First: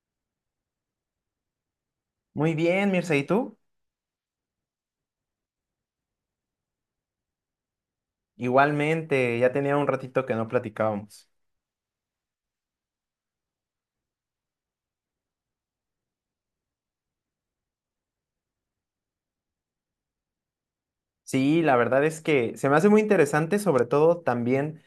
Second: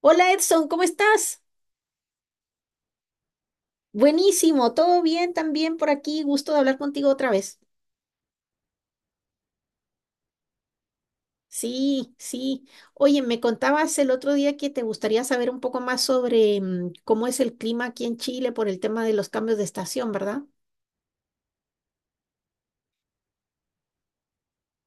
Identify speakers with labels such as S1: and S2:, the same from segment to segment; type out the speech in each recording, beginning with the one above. S1: Hola, Edson, ¿cómo estás?
S2: Muy bien, Mirza, ¿y tú?
S1: Buenísimo, todo bien también por aquí, gusto de hablar contigo otra vez.
S2: Igualmente, ya tenía un ratito que no platicábamos.
S1: Sí. Oye, me contabas el otro día que te gustaría saber un poco más sobre cómo es el clima aquí en Chile por el tema de los cambios de estación, ¿verdad?
S2: Sí, la verdad es que se me hace muy interesante, sobre todo también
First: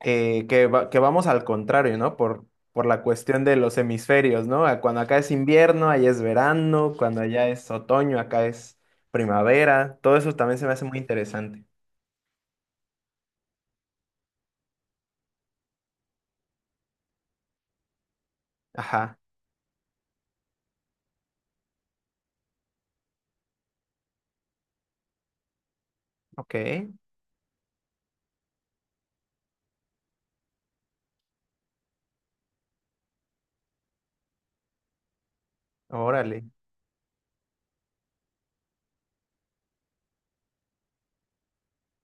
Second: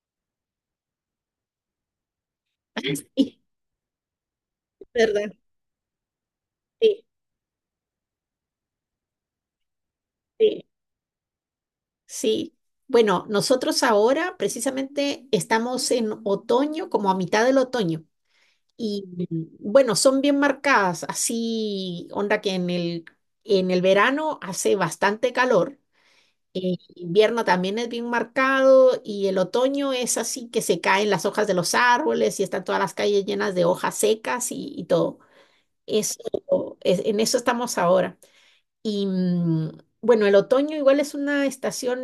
S2: que, que vamos al contrario, ¿no? Por la
S1: Sí,
S2: cuestión de los hemisferios, ¿no? Cuando acá es
S1: ¿verdad?
S2: invierno, allá es verano,
S1: Sí,
S2: cuando allá es otoño, acá es primavera. Todo eso también
S1: sí.
S2: se me hace muy interesante.
S1: Sí. Bueno, nosotros ahora precisamente estamos en otoño, como a mitad del otoño. Y
S2: Ajá,
S1: bueno, son bien marcadas, así onda que en el verano hace bastante calor,
S2: ok,
S1: invierno también es bien marcado y el otoño es así que se caen las hojas de los árboles y están todas las calles llenas de hojas secas y todo. Eso,
S2: órale.
S1: en eso estamos ahora. Y bueno, el otoño igual es una estación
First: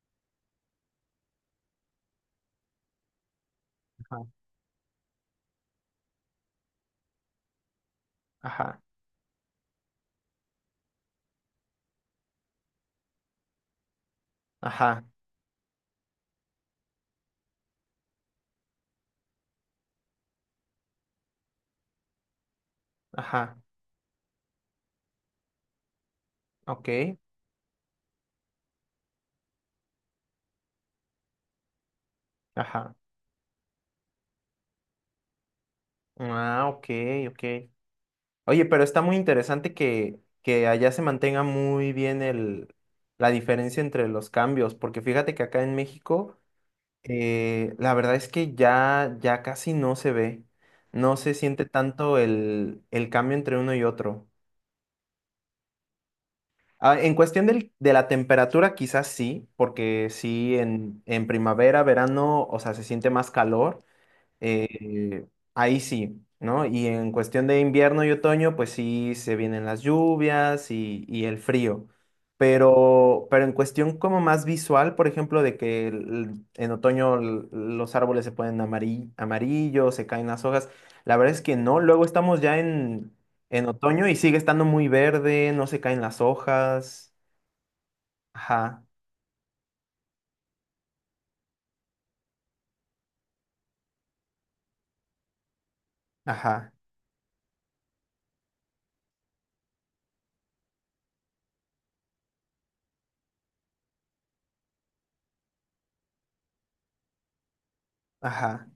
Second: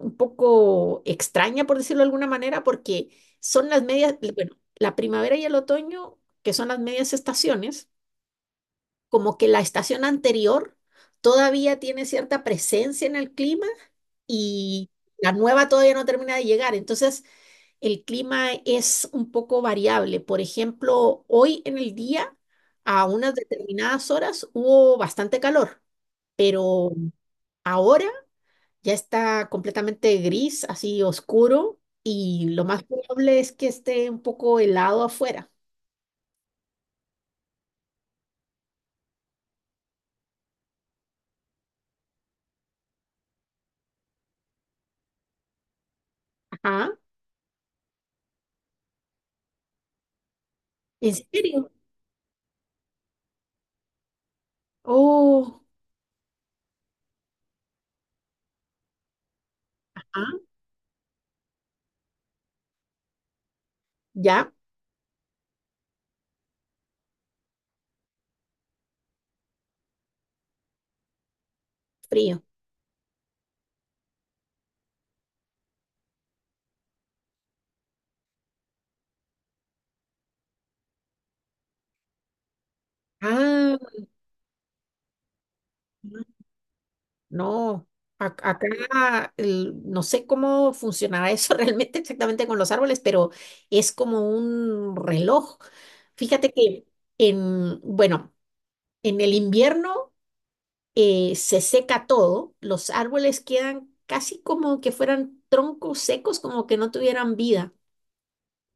S1: un poco extraña, por decirlo de alguna manera, porque son las medias,
S2: Ajá,
S1: bueno, la primavera y el otoño, que son las medias estaciones,
S2: ajá,
S1: como que la estación anterior todavía tiene cierta presencia en el clima y
S2: ajá,
S1: la nueva todavía no termina de llegar. Entonces, el clima es un poco variable. Por ejemplo, hoy en el día, a unas
S2: ajá,
S1: determinadas horas, hubo bastante calor, pero...
S2: ok,
S1: Ahora ya está completamente gris, así oscuro, y lo más
S2: ajá.
S1: probable es que esté un poco helado afuera.
S2: Ah, ok, ok. Oye, pero está muy interesante que allá se mantenga muy bien la diferencia entre los cambios, porque fíjate que acá en México,
S1: Ajá.
S2: la verdad es que ya casi no se ve,
S1: ¿En
S2: no se siente
S1: serio?
S2: tanto el cambio entre uno y otro.
S1: Oh,
S2: Ah, en cuestión de la temperatura, quizás sí, porque
S1: ajá,
S2: sí, en primavera, verano, o sea, se siente más calor.
S1: ya,
S2: Eh, ahí sí, ¿no? Y en cuestión de invierno y otoño, pues sí se vienen las lluvias y el frío.
S1: frío.
S2: Pero en cuestión como más visual, por ejemplo, de que en otoño los árboles se ponen amarillos, amarillo, se caen las hojas, la verdad es que no. Luego estamos ya en
S1: Ah,
S2: otoño y sigue estando muy verde, no se caen las hojas.
S1: no.
S2: Ajá,
S1: Acá no sé cómo funcionará eso realmente exactamente con los árboles, pero es como un reloj. Fíjate
S2: ajá,
S1: que bueno, en el invierno. Se seca todo, los árboles quedan casi como que fueran troncos secos, como que no tuvieran vida.
S2: ajá,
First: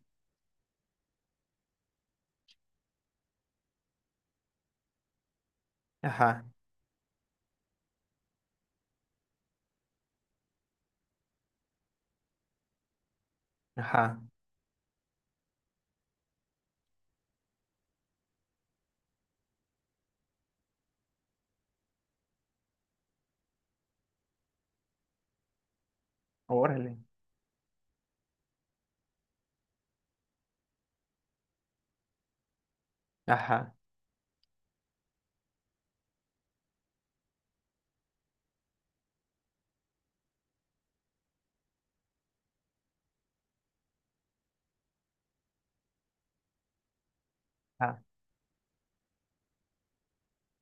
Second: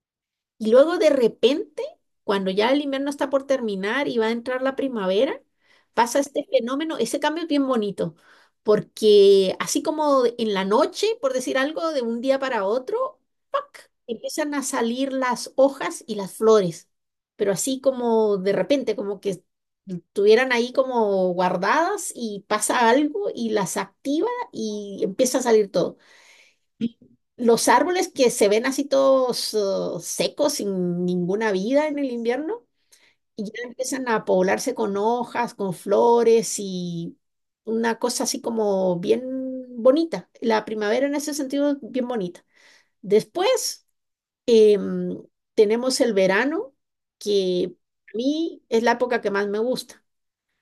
S1: Y luego de repente, cuando ya el invierno está por terminar y va a entrar la primavera, pasa este
S2: ajá,
S1: fenómeno, ese cambio es bien bonito, porque así como en la noche, por decir algo, de un día para otro, ¡pac!
S2: ajá.
S1: Empiezan a salir las hojas y las flores, pero así como de repente, como que estuvieran ahí como guardadas y pasa algo y las activa y empieza a salir todo.
S2: Órale.
S1: Los árboles que se ven así todos secos, sin ninguna vida en el invierno, y ya
S2: Ajá,
S1: empiezan a poblarse con hojas, con flores y una cosa así como bien bonita. La primavera en ese sentido es bien bonita. Después em, tenemos el verano, que
S2: ajá.
S1: a mí es la época que más me gusta.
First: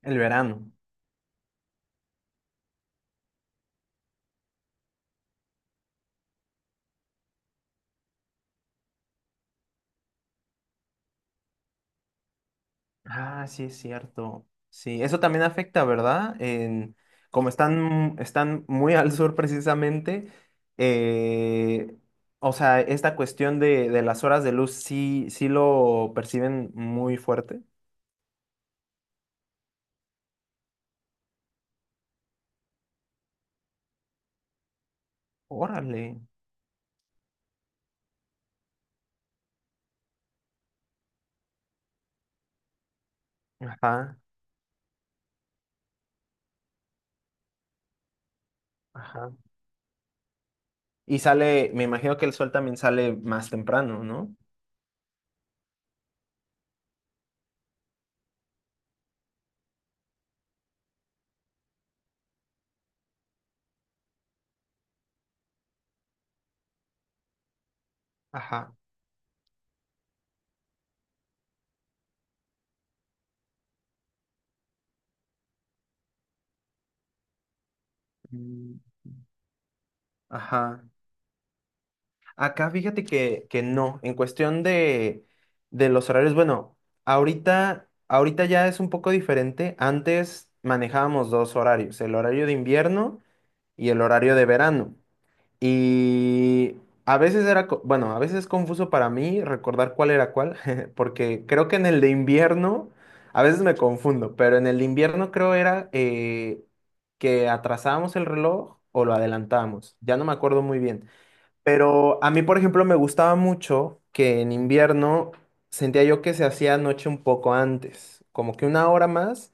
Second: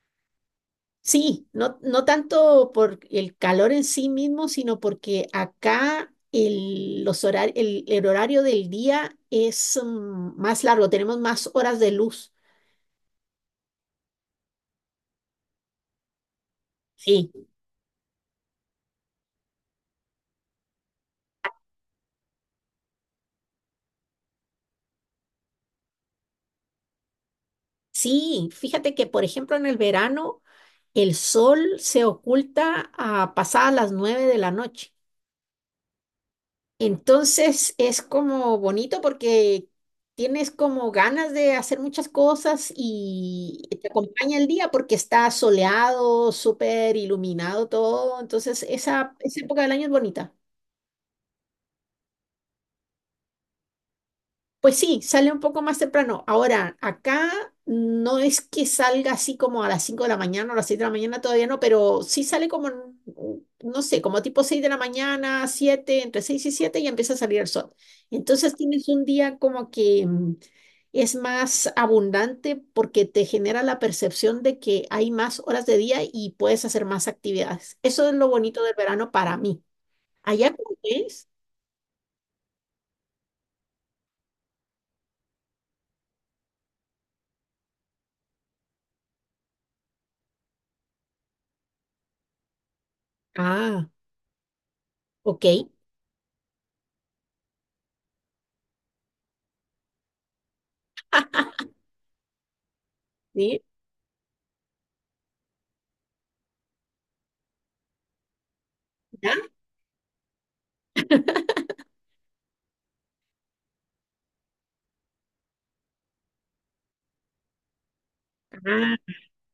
S2: El verano.
S1: Sí, no, no tanto por el calor en sí mismo, sino porque acá el, el horario del día es más largo, tenemos más horas de luz.
S2: Ah, sí, es cierto. Sí, eso también afecta, ¿verdad? En,
S1: Sí,
S2: como están, están muy al sur precisamente, eh, o sea, esta cuestión de las horas de luz sí, sí lo perciben muy fuerte.
S1: sí, fíjate que por ejemplo en el verano el sol se oculta a pasadas las nueve de la noche.
S2: Órale.
S1: Entonces es como bonito porque tienes como ganas de hacer muchas cosas y te
S2: Ajá,
S1: acompaña el día porque está soleado, súper iluminado todo. Entonces
S2: ajá.
S1: esa época del año es bonita.
S2: Y sale, me imagino que el sol también sale más temprano, ¿no?
S1: Pues sí, sale un poco más temprano. Ahora, acá no es que salga así como a las 5 de la mañana o a las 6 de la mañana, todavía no, pero sí sale como, no sé, como tipo 6 de la mañana, siete, entre 6 y siete, y empieza a salir el sol. Entonces
S2: Ajá.
S1: tienes un día como que es más abundante porque te genera la percepción de que hay más horas de día y puedes hacer más actividades. Eso es lo bonito del
S2: Mm,
S1: verano para mí. ¿Allá cómo
S2: ajá.
S1: es?
S2: Acá fíjate que no, en cuestión de los horarios, bueno, ahorita ya es un poco diferente. Antes manejábamos dos horarios, el horario de invierno
S1: Ah,
S2: y el horario de verano.
S1: ok.
S2: Y a veces era, bueno, a veces es confuso para mí recordar cuál era cuál, porque creo que en el de invierno, a veces
S1: ¿Sí?
S2: me confundo, pero en el de invierno creo era que atrasábamos el reloj o lo
S1: ¿Ya?
S2: adelantábamos. Ya no me acuerdo muy bien. Pero a mí, por ejemplo, me gustaba mucho que en invierno sentía yo que se hacía noche un poco antes, como que una hora
S1: Ah,
S2: más.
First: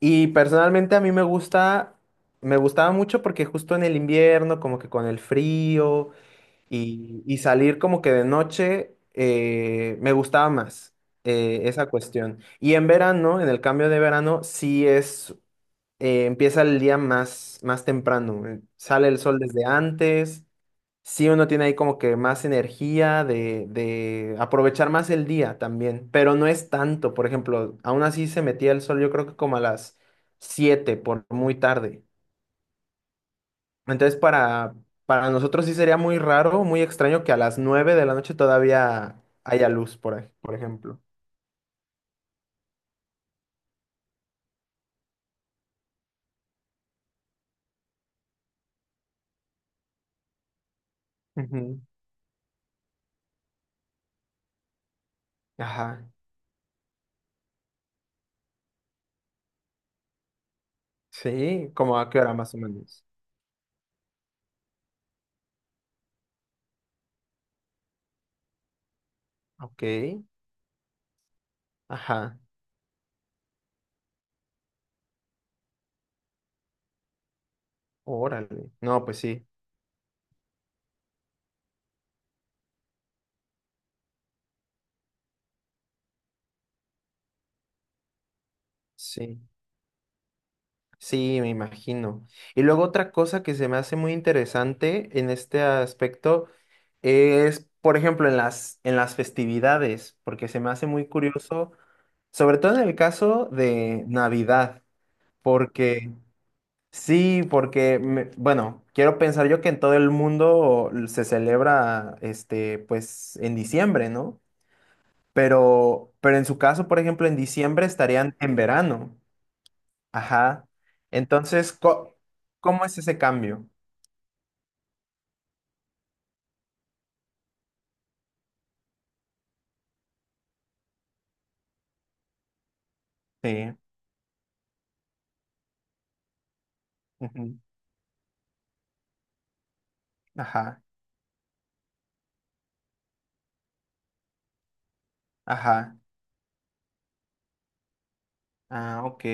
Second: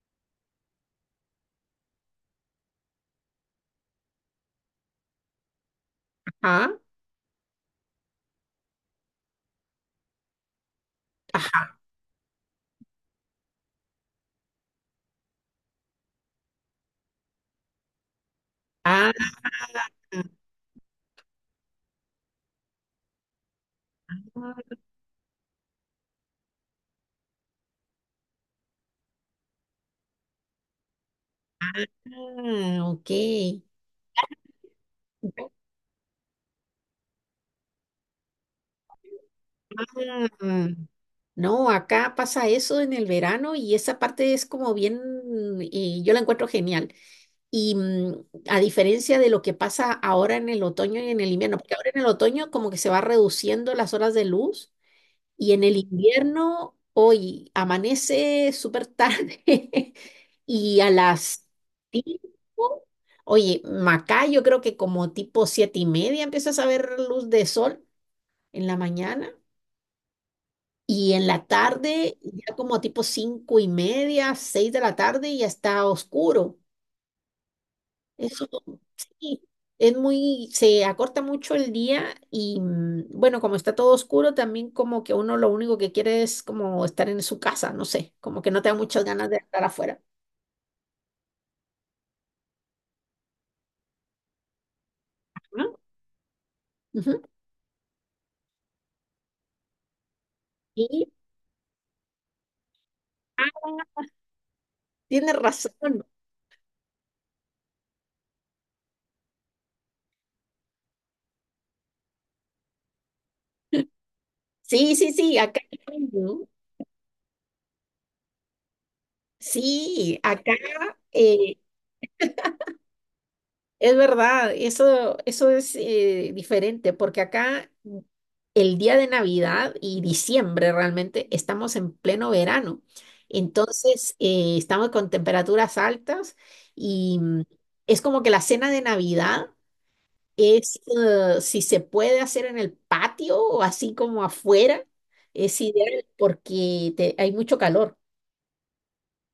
S2: Y personalmente a mí me gusta, me gustaba mucho porque justo en el invierno, como que con el frío
S1: ajá,
S2: y salir como que de noche, me gustaba más
S1: ajá.
S2: esa cuestión. Y en verano, en el cambio de verano, sí es, empieza el día más, más temprano, sale
S1: Ah,
S2: el sol desde antes. Sí, uno tiene ahí como que más energía de aprovechar más el día también, pero no es tanto. Por ejemplo, aún así se metía el sol, yo creo que como a las 7 por muy tarde.
S1: ah, ok.
S2: Entonces, para nosotros sí sería muy raro, muy extraño que a las 9 de la noche todavía haya luz,
S1: Ah,
S2: por ejemplo.
S1: no, acá pasa eso en el verano y esa parte es como bien, yo la encuentro genial. Y a diferencia de lo que pasa ahora en el otoño y en el invierno, porque
S2: Ujú.
S1: ahora en el otoño como que se va reduciendo las horas de luz. Y en el
S2: Ajá.
S1: invierno, hoy amanece súper tarde y a las
S2: Sí, como a qué hora más o
S1: 5,
S2: menos.
S1: oye, Macá, yo creo que como tipo siete y media empiezas a ver luz de sol en la mañana,
S2: Ok.
S1: y en la tarde
S2: Ajá.
S1: ya como tipo cinco y media, seis de la tarde, ya está oscuro. Eso,
S2: Órale. No, pues
S1: sí,
S2: sí.
S1: es muy, se acorta mucho el día y bueno, como está todo oscuro, también como que uno lo único que quiere es como estar en su casa, no sé, como que no te da muchas ganas de
S2: Sí.
S1: estar afuera.
S2: Sí, me imagino. Y luego otra cosa que se me hace muy interesante en este
S1: ¿No?
S2: aspecto
S1: Ujú.
S2: es, por ejemplo, en en las festividades, porque se me hace
S1: Y
S2: muy curioso, sobre todo en el caso
S1: ah,
S2: de Navidad,
S1: tienes razón.
S2: porque sí, porque, bueno, quiero pensar yo que en todo el mundo se celebra, este, pues, en diciembre, ¿no?
S1: Sí, acá
S2: Pero en
S1: ¿no?
S2: su caso, por ejemplo, en diciembre estarían en verano.
S1: Sí, acá
S2: Ajá.
S1: eh,
S2: Entonces, ¿cómo es ese cambio?
S1: es verdad, eso es diferente, porque acá el día de Navidad y diciembre realmente estamos en pleno verano.
S2: Sí,
S1: Entonces, estamos con temperaturas altas y
S2: ujú,
S1: es como que la cena de Navidad es,
S2: ajá.
S1: si se puede hacer en el patio o así como afuera, es
S2: Ajá.
S1: ideal porque hay mucho calor
S2: Ah, ok.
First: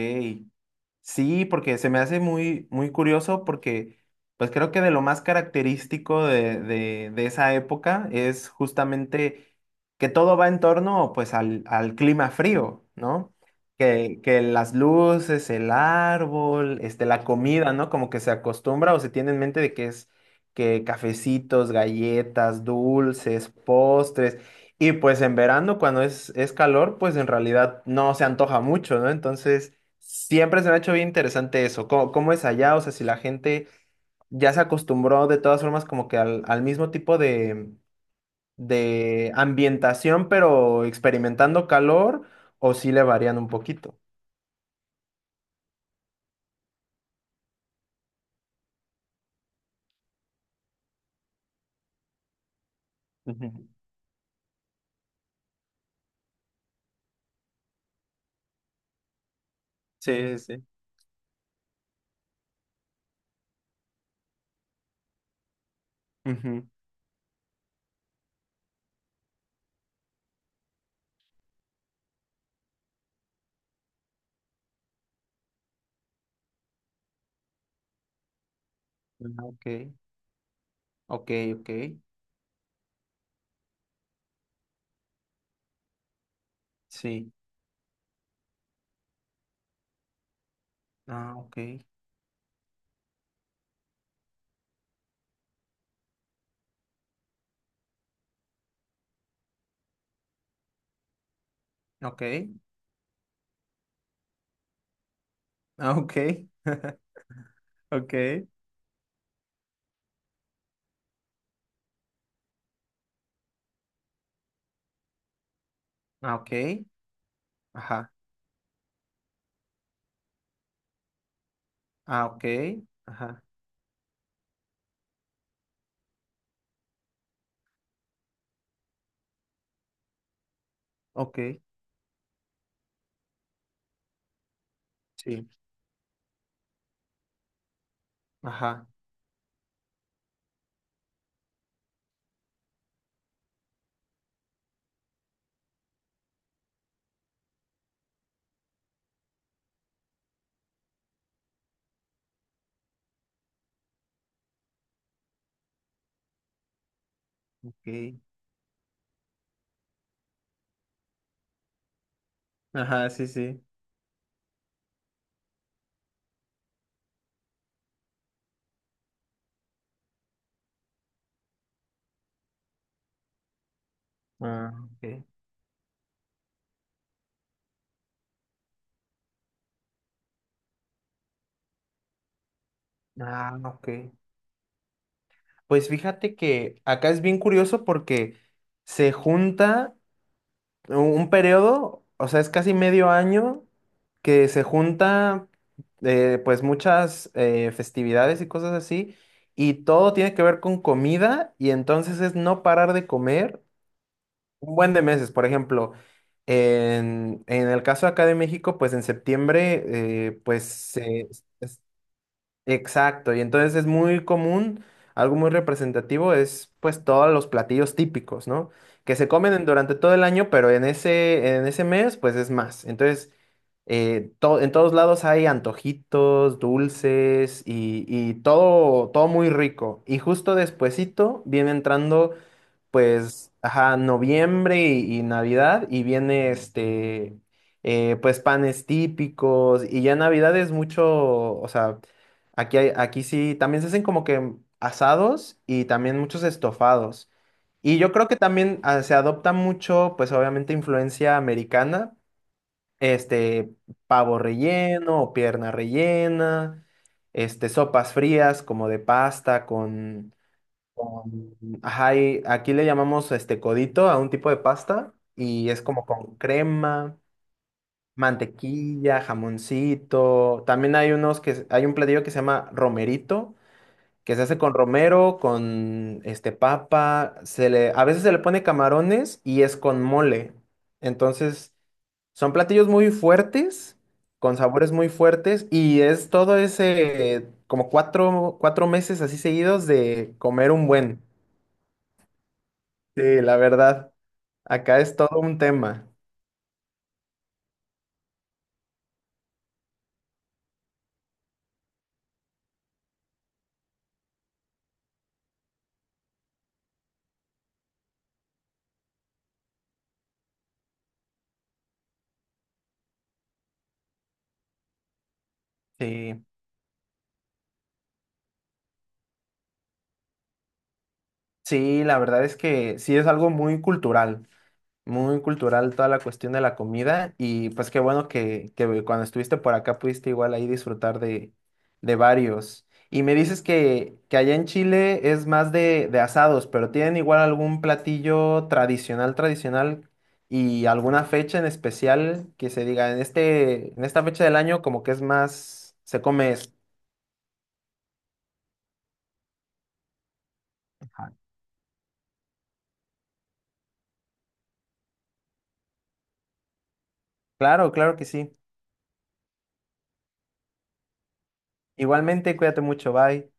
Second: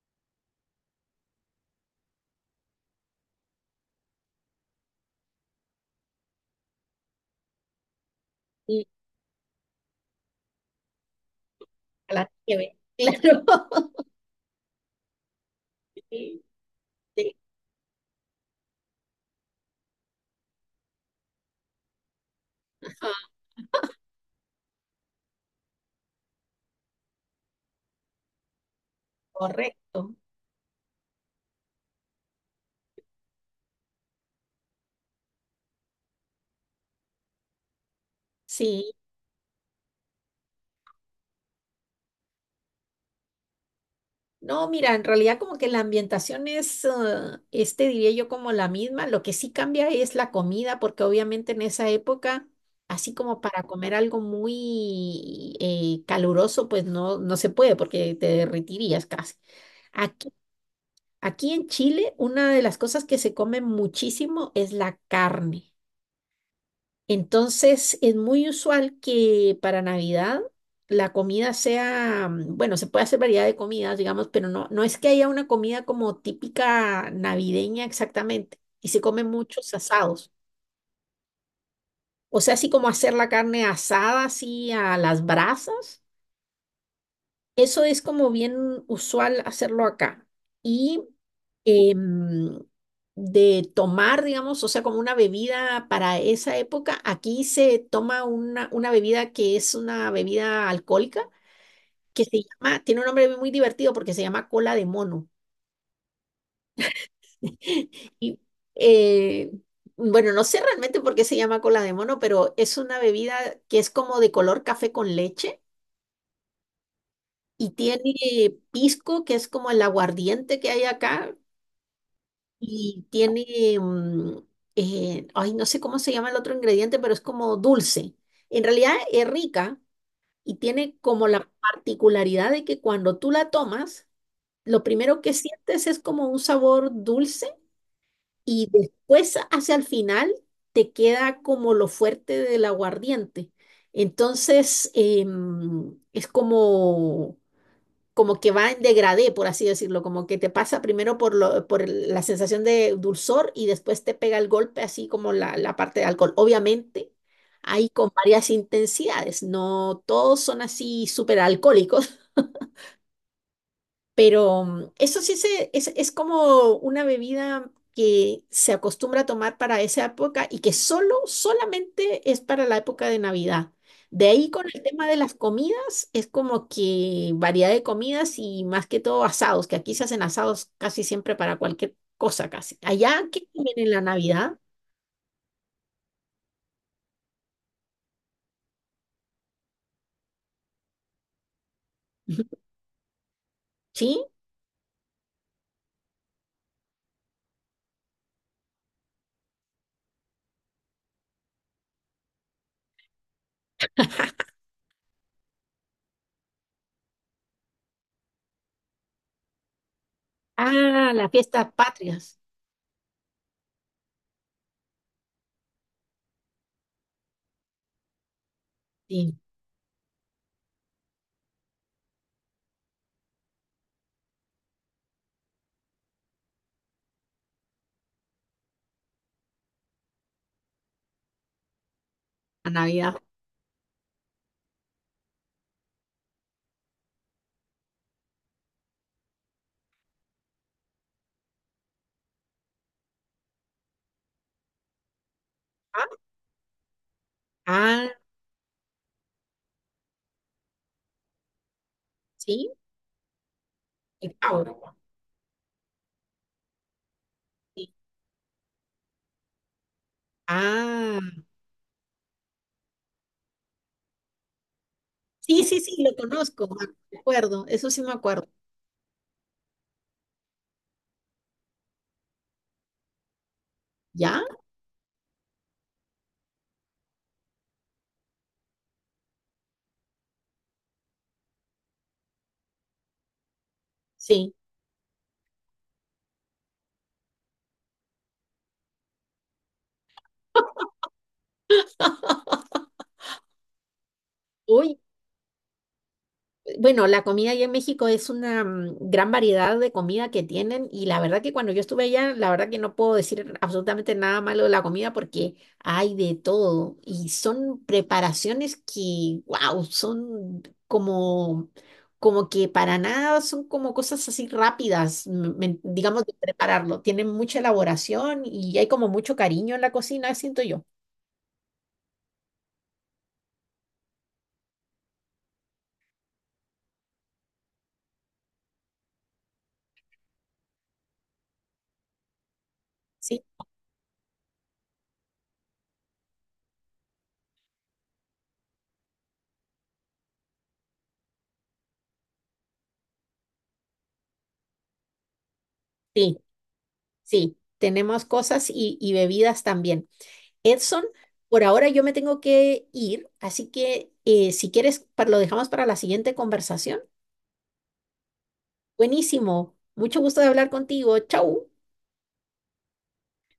S2: Sí, porque se me hace muy, muy curioso porque pues creo que de lo más característico de esa época es
S1: y
S2: justamente que todo va en torno pues al
S1: a la
S2: clima
S1: nieve.
S2: frío, ¿no?
S1: Claro.
S2: Que las luces, el
S1: Sí,
S2: árbol, este, la
S1: sí,
S2: comida, ¿no? Como que se acostumbra o se tiene en mente de que es que cafecitos, galletas,
S1: ajá,
S2: dulces, postres. Y pues en verano, cuando es calor, pues en realidad no se antoja mucho, ¿no? Entonces,
S1: correcto.
S2: siempre se me ha hecho bien interesante eso. ¿Cómo, cómo es allá? O sea, si la gente ya se acostumbró de todas formas como que al mismo tipo
S1: Sí.
S2: de ambientación, pero experimentando calor, o si le varían un poquito.
S1: No, mira, en realidad como que la ambientación es, ah, este diría yo como la misma, lo que sí cambia es la comida, porque obviamente en esa época, así como para
S2: Ujú.
S1: comer algo muy caluroso, pues no, no se puede porque te derretirías casi. Aquí,
S2: Sí, sí.
S1: aquí en Chile, una de las cosas que se come muchísimo es la carne.
S2: Ujú.
S1: Entonces, es muy usual que para Navidad la comida sea, bueno, se puede hacer variedad de comidas, digamos, pero no, no es que haya una comida como típica navideña exactamente. Y se comen
S2: Ah, ok,
S1: muchos asados.
S2: ok, ok.
S1: O sea, así como hacer la carne asada, así a las brasas.
S2: Sí.
S1: Eso es como bien usual hacerlo acá. Y
S2: Ah, ok.
S1: em, de tomar, digamos, o sea, como una bebida para esa época, aquí se toma una bebida que es una bebida alcohólica,
S2: Ok.
S1: que se llama, tiene un nombre muy divertido porque se llama Cola de Mono.
S2: Ah, ok.
S1: Y,
S2: Ok.
S1: eh, bueno, no sé realmente por qué se llama Cola de Mono, pero es una bebida que es como de color café con leche
S2: Ah, ok.
S1: y
S2: Ajá.
S1: tiene pisco, que es como el aguardiente que hay acá.
S2: Ah, ok.
S1: Y
S2: Ajá.
S1: tiene, mm, ay, no sé cómo se llama el otro ingrediente, pero es como dulce. En realidad es rica y tiene como la
S2: Ok.
S1: particularidad de que cuando tú la tomas, lo primero que
S2: Sí.
S1: sientes es como un sabor dulce y
S2: Ajá.
S1: después hacia el final te queda como lo fuerte del aguardiente. Entonces, es como como que va en degradé, por así decirlo, como que te pasa primero por, por la sensación de dulzor y después te pega el golpe, así como la parte de alcohol. Obviamente, hay
S2: Ok.
S1: con varias intensidades, no todos son así súper alcohólicos.
S2: Ajá, sí, sí.
S1: Pero eso sí se, es como una bebida que se acostumbra a tomar para esa época y que solamente es para la época de Navidad. De ahí con
S2: Ah,
S1: el tema de
S2: ok.
S1: las comidas, es como que variedad de comidas y más que todo asados, que aquí se hacen asados casi siempre para cualquier cosa casi. Allá, ¿qué
S2: Ah,
S1: comen
S2: ok.
S1: en la Navidad?
S2: Pues fíjate que acá es bien curioso porque se junta un periodo, o sea, es
S1: Ujú.
S2: casi medio año
S1: ¿Sí?
S2: que se junta pues muchas festividades y cosas así, y todo tiene que ver con comida, y entonces es no parar de comer un buen de meses, por ejemplo, en el caso acá de México, pues en septiembre, pues
S1: Ah, las fiestas
S2: es-
S1: patrias.
S2: exacto, y entonces es muy común, algo muy representativo es pues todos los platillos típicos, ¿no? Que se
S1: Sí,
S2: comen durante todo el año, pero en en ese mes, pues es más. Entonces, en todos lados hay antojitos, dulces y todo, todo muy rico. Y justo despuesito viene entrando
S1: la Navidad.
S2: pues, ajá, noviembre y Navidad, y viene este, pues panes típicos, y ya Navidad es mucho, o sea, aquí, aquí sí, también se hacen como que asados y
S1: Ah,
S2: también muchos estofados. Y
S1: ah,
S2: yo creo que también ah, se adopta mucho, pues obviamente influencia americana,
S1: sí,
S2: este,
S1: el
S2: pavo
S1: pavo.
S2: relleno o pierna rellena, este,
S1: Sí.
S2: sopas frías como de pasta
S1: Ah.
S2: con- ajá, y aquí le llamamos este codito a un tipo de pasta
S1: Sí,
S2: y
S1: sí,
S2: es
S1: sí,
S2: como
S1: lo
S2: con
S1: conozco, ah, me
S2: crema,
S1: acuerdo, eso sí me acuerdo.
S2: mantequilla, jamoncito. También hay unos que hay un platillo que se llama romerito, que
S1: ¿Ya?
S2: se hace con romero, con este papa, se le a veces se le pone camarones y es con mole. Entonces, son platillos muy fuertes,
S1: Sí.
S2: con sabores muy fuertes y es todo ese como cuatro, cuatro meses así seguidos de comer un buen. Sí, la verdad,
S1: Uy,
S2: acá es todo un tema.
S1: bueno, la comida allá en México es una gran variedad de comida que tienen y la verdad que cuando yo estuve allá, la verdad que no puedo decir absolutamente nada malo de la comida porque hay de todo y son preparaciones que, wow, son como, como que para nada son como cosas así rápidas, digamos, de
S2: Sí,
S1: prepararlo. Tienen mucha elaboración y hay como mucho cariño en la cocina, siento yo.
S2: sí, la verdad es que sí es algo muy cultural toda la cuestión de la comida y pues qué bueno que cuando estuviste por acá pudiste igual ahí disfrutar de varios. Y me
S1: ¿Sí?
S2: dices que allá en Chile es más de asados, pero ¿tienen igual algún platillo tradicional, tradicional y alguna fecha en especial que se diga en este, en esta fecha del año como que es más, se
S1: Sí,
S2: come esto?
S1: sí, tenemos cosas y bebidas también. Edson, por ahora yo me tengo que ir, así que si quieres, lo dejamos para la siguiente conversación.
S2: Claro, claro que sí.
S1: Buenísimo, mucho gusto de hablar contigo. Chau.
S2: Igualmente, cuídate mucho, bye.